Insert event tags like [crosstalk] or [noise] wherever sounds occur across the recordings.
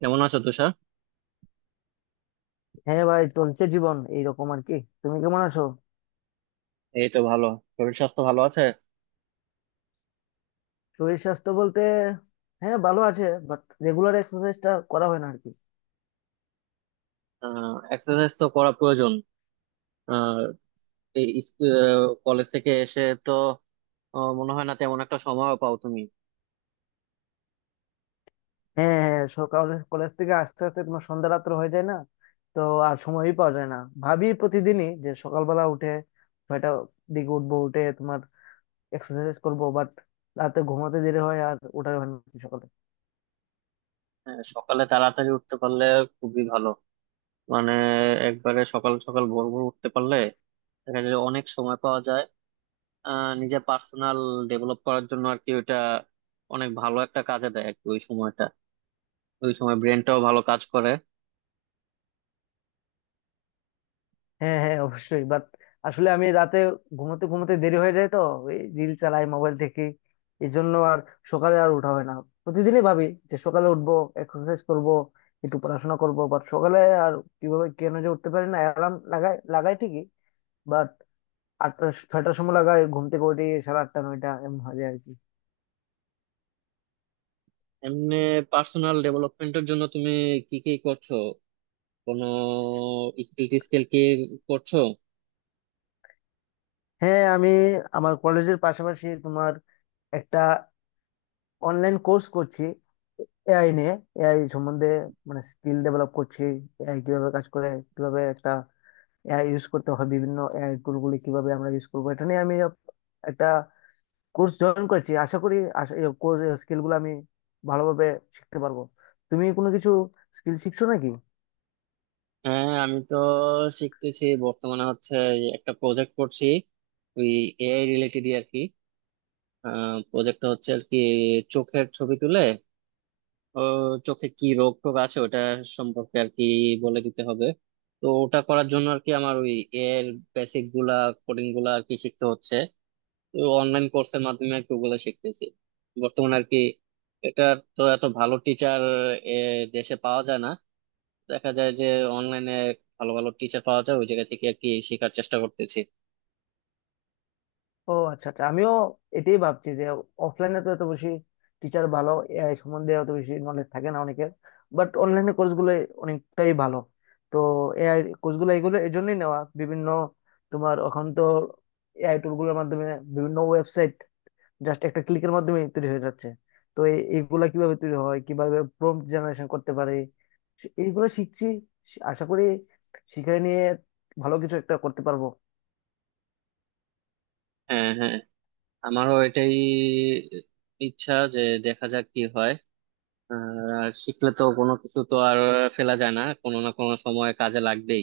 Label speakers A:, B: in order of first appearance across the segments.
A: কেমন আছো তুষার?
B: হ্যাঁ ভাই, চলছে জীবন এইরকম আর কি। তুমি কেমন আছো?
A: এই তো ভালো, শরীর স্বাস্থ্য ভালো আছে।
B: শরীর স্বাস্থ্য বলতে, হ্যাঁ ভালো আছে, বাট রেগুলার এক্সারসাইজটা করা হয় না আর কি।
A: এক্সারসাইজ তো করা প্রয়োজন। আহ এই ইস- আহ, কলেজ থেকে এসে তো মনে হয় না তেমন একটা সময় পাও তুমি।
B: হ্যাঁ হ্যাঁ, সকাল কলেজ থেকে আস্তে আস্তে তোমার সন্ধ্যা রাত্র হয়ে যায় না, তো আর সময়ই পাওয়া যায় না। ভাবি প্রতিদিনই যে সকালবেলা উঠে 6টা দিকে উঠবো, উঠে তোমার এক্সারসাইজ করবো, বাট রাতে ঘুমাতে দেরি হয় আর ওঠাই হয় না সকালে।
A: সকালে তাড়াতাড়ি উঠতে পারলে খুবই ভালো। মানে একবারে সকাল সকাল ভোর ভোর উঠতে পারলে দেখা যায় যে অনেক সময় পাওয়া যায়, নিজের পার্সোনাল ডেভেলপ করার জন্য আর কি। ওইটা অনেক ভালো একটা কাজে দেয় আর কি, ওই সময়টা ওই সময় ব্রেনটাও ভালো কাজ করে।
B: হ্যাঁ হ্যাঁ অবশ্যই, বাট আসলে আমি রাতে ঘুমোতে ঘুমোতে দেরি হয়ে যায় তো, এই রিল চালাই মোবাইল থেকে, এই জন্য আর সকালে আর উঠা হয় না। প্রতিদিনই ভাবি যে সকালে উঠবো, এক্সারসাইজ করব, একটু পড়াশোনা করব, বাট সকালে আর কিভাবে কেন যে উঠতে পারি না, অ্যালার্ম লাগাই লাগাই ঠিকই, বাট আটটা ছয়টার সময় লাগাই, ঘুম থেকে উঠে সাড়ে আটটা 9টা এমন হয়ে যায় আর কি।
A: এমনি পার্সোনাল ডেভেলপমেন্টের জন্য তুমি কি কি করছো? কোনো স্কিল টিস্কিল কি করছো?
B: হ্যাঁ আমি, আমার কলেজের পাশাপাশি তোমার একটা অনলাইন কোর্স করছি এআই নিয়ে, এআই সম্বন্ধে, মানে স্কিল ডেভেলপ করছি, এআই কিভাবে কাজ করে, কিভাবে একটা এআই ইউজ করতে হয়, বিভিন্ন এআই টুল গুলি কিভাবে আমরা ইউজ করবো, এটা নিয়ে আমি একটা কোর্স জয়েন করেছি। আশা করি স্কিল গুলো আমি ভালোভাবে শিখতে পারবো। তুমি কোনো কিছু স্কিল শিখছো নাকি?
A: হ্যাঁ, আমি তো শিখতেছি বর্তমানে। হচ্ছে এই, একটা প্রজেক্ট করছি ওই এআই রিলেটেড আর কি। প্রজেক্টটা হচ্ছে আর কি, চোখের ছবি তুলে ও চোখে কি রোগ টোগ আছে ওটা সম্পর্কে আর কি বলে দিতে হবে। তো ওটা করার জন্য আর কি আমার ওই এআই এর বেসিক গুলা, কোডিং গুলা আর কি শিখতে হচ্ছে। অনলাইন কোর্সের মাধ্যমে আর কি ওগুলা শিখতেছি বর্তমানে আর কি। এটা, তো এত ভালো টিচার দেশে পাওয়া যায় না। দেখা যায় যে অনলাইনে ভালো ভালো টিচার পাওয়া যায়, ওই জায়গা থেকে আর কি শেখার চেষ্টা করতেছি।
B: ও আচ্ছা আচ্ছা, আমিও এটাই ভাবছি যে অফলাইনে তো এত বেশি টিচার ভালো এআই সম্বন্ধে অত বেশি নলেজ থাকে না অনেকের, বাট অনলাইনে কোর্সগুলো অনেকটাই ভালো। তো এআই কোর্সগুলো এগুলো এই জন্যই নেওয়া। বিভিন্ন তোমার এখন তো এআই টুলগুলোর মাধ্যমে বিভিন্ন ওয়েবসাইট জাস্ট একটা ক্লিকের মাধ্যমে তৈরি হয়ে যাচ্ছে। তো এইগুলা কিভাবে তৈরি হয়, কিভাবে প্রম্পট জেনারেশন করতে পারে, এইগুলো শিখছি। আশা করি শিখে নিয়ে ভালো কিছু একটা করতে পারবো।
A: হ্যাঁ হ্যাঁ, আমারও এটাই ইচ্ছা যে দেখা যাক কি হয়। আর শিখলে তো কোনো কিছু তো আর ফেলা যায় না, কোনো না কোনো সময় কাজে লাগবেই।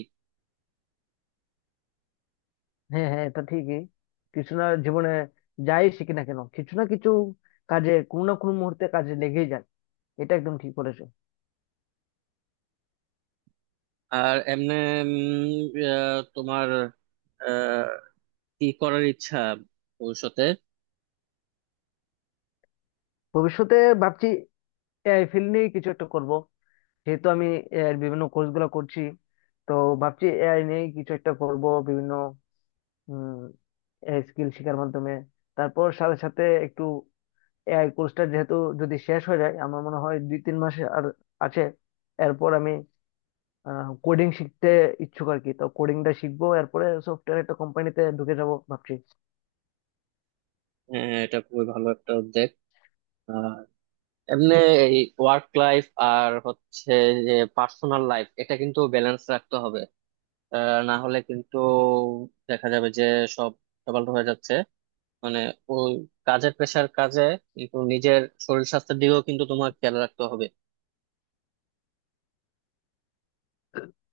B: হ্যাঁ হ্যাঁ, এটা ঠিকই। কিছু না, জীবনে যাই শিখি না কেন কিছু না কিছু কাজে, কোনো না কোনো মুহূর্তে কাজে লেগেই যায়। এটা একদম ঠিক বলেছো।
A: আর এমনি তোমার আহ, কি করার ইচ্ছা ভবিষ্যতে?
B: ভবিষ্যতে ভাবছি এআই ফিল্ড নিয়ে কিছু একটা করব। যেহেতু আমি এআই বিভিন্ন কোর্স গুলো করছি, তো ভাবছি এআই নিয়ে কিছু একটা করব, বিভিন্ন উম স্কিল শেখার মাধ্যমে। তারপর সাথে সাথে একটু এআই কোর্সটা যেহেতু, যদি শেষ হয়ে যায়, আমার মনে হয় 2-3 মাস আর আছে। এরপর আমি কোডিং শিখতে ইচ্ছুক আর কি, তো কোডিংটা শিখবো এরপরে, সফটওয়্যার একটা কোম্পানিতে ঢুকে যাবো ভাবছি।
A: হ্যাঁ, এটা খুবই ভালো একটা উদ্যোগ। আর এমনি এই ওয়ার্ক লাইফ আর হচ্ছে যে পার্সোনাল লাইফ, এটা কিন্তু ব্যালেন্স রাখতে হবে। না হলে কিন্তু দেখা যাবে যে সব ডবল হয়ে যাচ্ছে। মানে ওই কাজের প্রেশার কাজে, কিন্তু নিজের শরীর স্বাস্থ্যের দিকেও কিন্তু তোমার খেয়াল রাখতে হবে।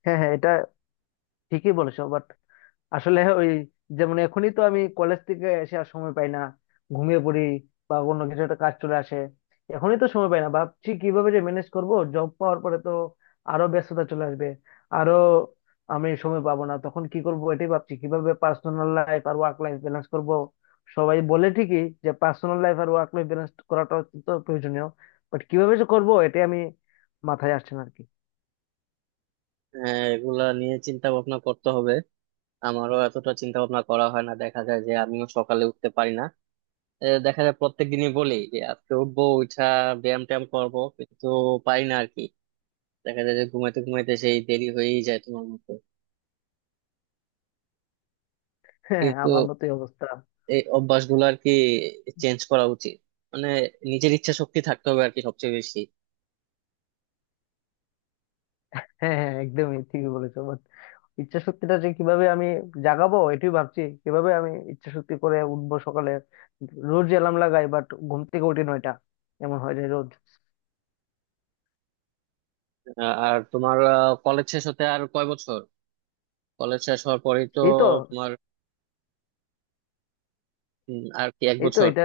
B: হ্যাঁ হ্যাঁ, এটা ঠিকই বলেছো, বাট আসলে ওই, যেমন এখনই তো আমি কলেজ থেকে এসে আর সময় পাই না, ঘুমিয়ে পড়ি বা অন্য কিছু একটা কাজ চলে আসে। এখনই তো সময় পাই না, ভাবছি কিভাবে যে ম্যানেজ করব জব পাওয়ার পরে, তো আরো ব্যস্ততা চলে আসবে, আরো আমি সময় পাবো না তখন, কি করব এটাই ভাবছি, কিভাবে পার্সোনাল লাইফ আর ওয়ার্ক লাইফ ব্যালেন্স করব। সবাই বলে ঠিকই যে পার্সোনাল লাইফ আর ওয়ার্ক লাইফ ব্যালেন্স করাটা অত্যন্ত প্রয়োজনীয়, বাট কিভাবে যে করবো এটাই আমি মাথায় আসছে না আর কি।
A: এগুলা নিয়ে চিন্তা ভাবনা করতে হবে। আমারও এতটা চিন্তা ভাবনা করা হয় না, দেখা যায় যে আমিও সকালে উঠতে পারি না। দেখা যায় প্রত্যেক দিনই বলি যে আজকে উঠবো, উঠা ব্যায়াম ট্যায়াম করবো কিন্তু পারি না আর কি। দেখা যায় যে ঘুমাইতে ঘুমাইতে সেই দেরি হয়েই যায় তোমার মতো।
B: [laughs] হ্যাঁ,
A: কিন্তু
B: আমার মতোই অবস্থা।
A: এই অভ্যাসগুলো আর কি চেঞ্জ করা উচিত। মানে নিজের ইচ্ছা শক্তি থাকতে হবে আর কি সবচেয়ে বেশি।
B: হ্যাঁ হ্যাঁ, একদমই ঠিকই বলেছো। ইচ্ছা শক্তিটা যে কিভাবে আমি জাগাবো এটাই ভাবছি, কিভাবে আমি ইচ্ছা শক্তি করে উঠবো সকালে। রোজ অ্যালার্ম লাগাই, বাট ঘুম থেকে উঠি 9টা, এমন হয়ে যায় রোজ।
A: আর তোমার কলেজ শেষ হতে আর কয় বছর? কলেজ শেষ হওয়ার পরেই তো
B: এই তো
A: তোমার আর কি এক
B: এই তো
A: বছর।
B: এটা,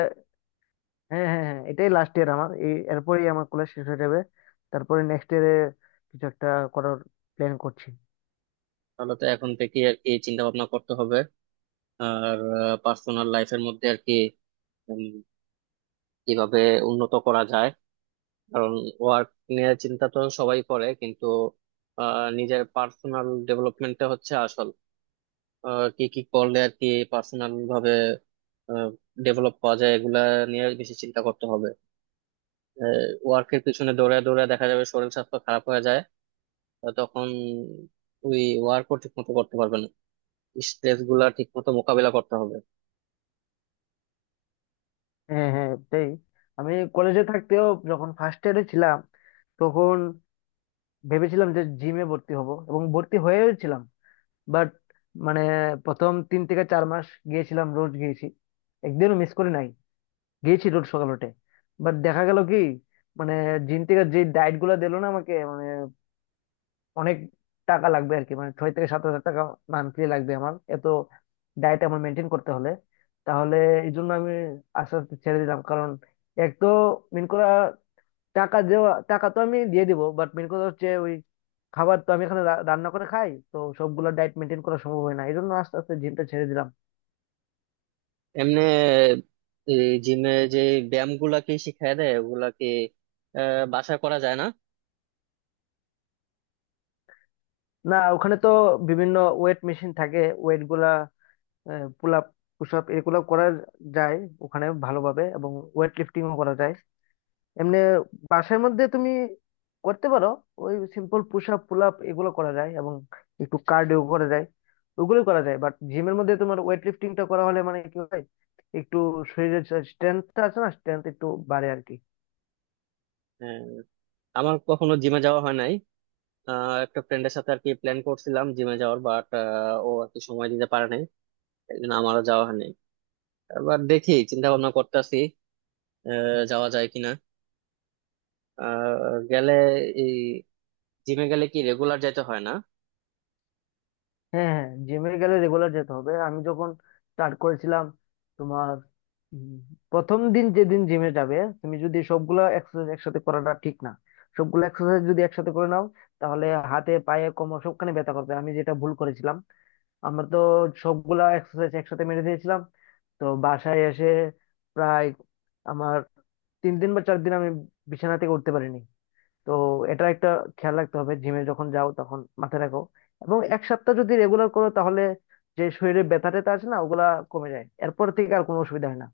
B: হ্যাঁ হ্যাঁ হ্যাঁ, এটাই লাস্ট ইয়ার আমার। এই, এরপরেই আমার কলেজ শেষ হয়ে যাবে। তারপরে নেক্সট ইয়ারে কিছু একটা করার প্ল্যান করছি।
A: তাহলে তো এখন থেকে আর কি চিন্তা ভাবনা করতে হবে। আর পার্সোনাল লাইফের মধ্যে আর কি উম, কিভাবে উন্নত করা যায়। কারণ ওয়ার্ক নিয়ে চিন্তা তো সবাই করে, কিন্তু নিজের পার্সোনাল ডেভেলপমেন্টটা হচ্ছে আসল। কি কি করলে আর কি পার্সোনাল ভাবে ডেভেলপ করা যায়, এগুলা নিয়ে বেশি চিন্তা করতে হবে। ওয়ার্কের পিছনে দৌড়ে দৌড়ে দেখা যাবে শরীর স্বাস্থ্য খারাপ হয়ে যায়। তখন ওই ওয়ার্কও ঠিক মতো করতে পারবে না। স্ট্রেস গুলা ঠিক মতো মোকাবিলা করতে হবে।
B: হ্যাঁ হ্যাঁ তাই। আমি কলেজে থাকতেও যখন ফার্স্ট ইয়ারে ছিলাম, তখন ভেবেছিলাম যে জিমে ভর্তি হব, এবং ভর্তি হয়েও ছিলাম। বাট মানে, প্রথম 3 থেকে 4 মাস গিয়েছিলাম, রোজ গিয়েছি, একদিনও মিস করি নাই, গিয়েছি রোজ সকাল উঠে। বাট দেখা গেল কি, মানে জিম থেকে যে ডায়েট গুলো দিলো না আমাকে, মানে অনেক টাকা লাগবে আর কি, মানে 6 থেকে 7 হাজার টাকা মান্থলি লাগবে আমার, এত ডায়েট আমার মেনটেন করতে হলে। তাহলে এই জন্য আমি আস্তে আস্তে ছেড়ে দিলাম কারণ, এক তো মেন করা, টাকা দেওয়া, টাকা তো আমি দিয়ে দিব, বাট মেন কথা হচ্ছে ওই খাবার। তো আমি এখানে রান্না করে খাই, তো সবগুলো ডায়েট মেনটেন করা সম্ভব হয় না, এই জন্য আস্তে আস্তে জিমটা ছেড়ে দিলাম।
A: এমনি জিমে যে ব্যায়াম গুলা কি শিখায় দেয় ওগুলা কি বাসায় করা যায় না?
B: না, ওখানে তো বিভিন্ন ওয়েট মেশিন থাকে, ওয়েট গুলা, পুল আপ, পুশ আপ এগুলো করা যায় ওখানে ভালোভাবে, এবং ওয়েট লিফটিংও করা যায়। এমনি বাসার মধ্যে তুমি করতে পারো ওই simple push up, pull up এগুলো করা যায়, এবং একটু কার্ডিও করা যায়, ওগুলো করা যায়। বাট জিমের মধ্যে তোমার ওয়েট লিফটিংটা করা হলে মানে কি হয়, একটু শরীরের স্ট্রেংথটা আছে না, স্ট্রেংথ একটু বাড়ে আর কি।
A: আহ, আমার কখনো জিমে যাওয়া হয় নাই। একটা ফ্রেন্ডের সাথে আর কি প্ল্যান করছিলাম জিমে যাওয়ার, বাট ও আর কি সময় দিতে পারে নাই, এই জন্য আমারও যাওয়া হয়নি। এবার দেখি, চিন্তা ভাবনা করতেছি যাওয়া যায় কিনা। আহ, গেলে এই জিমে গেলে কি রেগুলার যাইতে হয় না?
B: হ্যাঁ হ্যাঁ, জিমে গেলে রেগুলার যেতে হবে। আমি যখন স্টার্ট করেছিলাম তোমার, উম, প্রথম দিন যেদিন জিমে যাবে, তুমি যদি সবগুলা এক্সারসাইজ একসাথে করাটা ঠিক না। সবগুলো এক্সারসাইজ যদি একসাথে করে নাও, তাহলে হাতে পায়ে কোমর সবখানে ব্যথা করবে, আমি যেটা ভুল করেছিলাম। আমরা তো সবগুলা এক্সারসাইজ একসাথে মেরে দিয়েছিলাম, তো বাসায় এসে প্রায় আমার 3 দিন বা 4 দিন আমি বিছানা থেকে উঠতে পারিনি। তো এটা একটা খেয়াল রাখতে হবে, জিমে যখন যাও তখন মাথায় রাখো। এবং 1 সপ্তাহ যদি রেগুলার করো তাহলে যে শরীরে ব্যথা ট্যাথা আছে না, ওগুলা কমে যায়, এরপর থেকে আর কোনো অসুবিধা হয় না।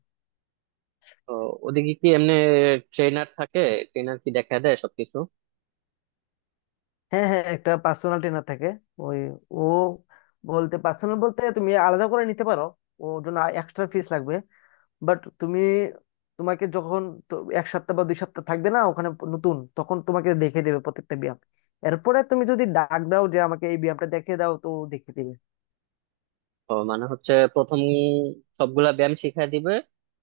A: তো ওদিকে কি এমনি ট্রেনার থাকে? ট্রেনার কি দেখা দেয় সবকিছু?
B: হ্যাঁ হ্যাঁ, একটা পার্সোনাল ট্রেনার থাকে, ওই, ও বলতে, পার্সোনাল বলতে তুমি আলাদা করে নিতে পারো, ওর জন্য এক্সট্রা ফিস লাগবে। বাট তুমি, তোমাকে যখন, তো 1 সপ্তাহ বা 2 সপ্তাহ থাকবে না ওখানে নতুন, তখন তোমাকে দেখে দেবে প্রত্যেকটা ব্যায়াম। এরপরে তুমি যদি ডাক দাও যে আমাকে এই ব্যায়ামটা দেখে দাও, তো ও দেখে দিবে।
A: তো মানে হচ্ছে প্রথম সবগুলা ব্যায়াম শিখাই দিবে,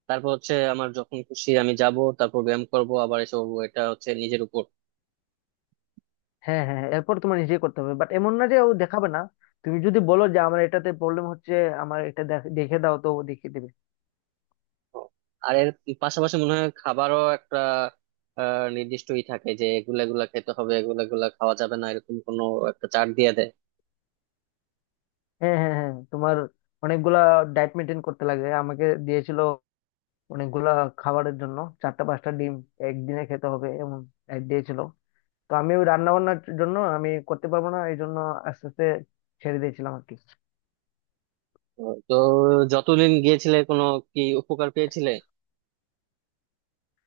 A: তারপর হচ্ছে আমার যখন খুশি আমি যাব তারপর ব্যায়াম করব আবার এসব, এটা হচ্ছে নিজের উপর।
B: হ্যাঁ হ্যাঁ হ্যাঁ, এরপর তোমার নিজে করতে হবে, বাট এমন না যে ও দেখাবে না। তুমি যদি বলো যে আমার এটাতে প্রবলেম হচ্ছে, আমার এটা দেখে দাও, তো ও দেখিয়ে দিবে।
A: তো আর এর পাশাপাশি মনে হয় খাবারও একটা নির্দিষ্টই থাকে যে এগুলা এগুলা খেতে হবে, এগুলা এগুলা খাওয়া যাবে না, এরকম কোনো একটা চার্ট দিয়ে দেয়।
B: হ্যাঁ হ্যাঁ হ্যাঁ, তোমার অনেকগুলা ডায়েট মেনটেন করতে লাগে, আমাকে দিয়েছিল অনেকগুলা খাবারের জন্য। চারটা পাঁচটা ডিম একদিনে খেতে হবে, এমন diet দিয়েছিল। তো আমি, ওই রান্না বান্নার জন্য আমি করতে পারবো না, এই জন্য আস্তে আস্তে ছেড়ে দিয়েছিলাম আর কি।
A: ও, তো যতদিন গিয়েছিলে কোনো কি উপকার পেয়েছিলে?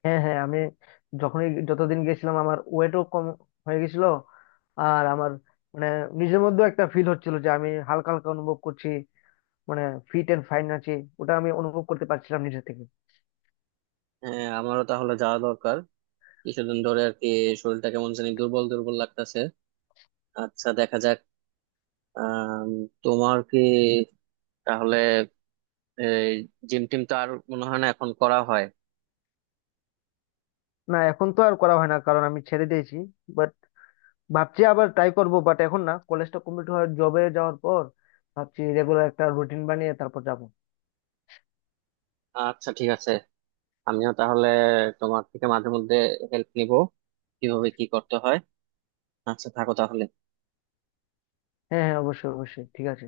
B: হ্যাঁ হ্যাঁ, আমি যখনই যতদিন গেছিলাম, আমার ওয়েটও কম হয়ে গেছিল, আর আমার মানে নিজের মধ্যেও একটা ফিল হচ্ছিল যে আমি হালকা হালকা অনুভব করছি, মানে ফিট এন্ড ফাইন আছি। ওটা আমি অনুভব করতে পারছিলাম নিজে থেকে।
A: হ্যাঁ, আমারও তাহলে যাওয়া দরকার। কিছুদিন ধরে আর কি শরীরটা কেমন জানি দুর্বল দুর্বল লাগতেছে। আচ্ছা দেখা যাক। আম, তোমার কি তাহলে জিম টিম তো আর মনে হয় না এখন করা হয়?
B: না, এখন তো আর করা হয় না, কারণ আমি ছেড়ে দিয়েছি। বাট ভাবছি আবার ট্রাই করব, বাট এখন না, কলেজটা কমপ্লিট হওয়ার জবে যাওয়ার পর ভাবছি রেগুলার একটা রুটিন বানিয়ে তারপর যাব।
A: আচ্ছা ঠিক আছে। আমিও তাহলে তোমার থেকে মাঝে মধ্যে হেল্প নিব কিভাবে কি করতে হয়। আচ্ছা থাকো তাহলে।
B: হ্যাঁ হ্যাঁ, অবশ্যই অবশ্যই ঠিক আছে।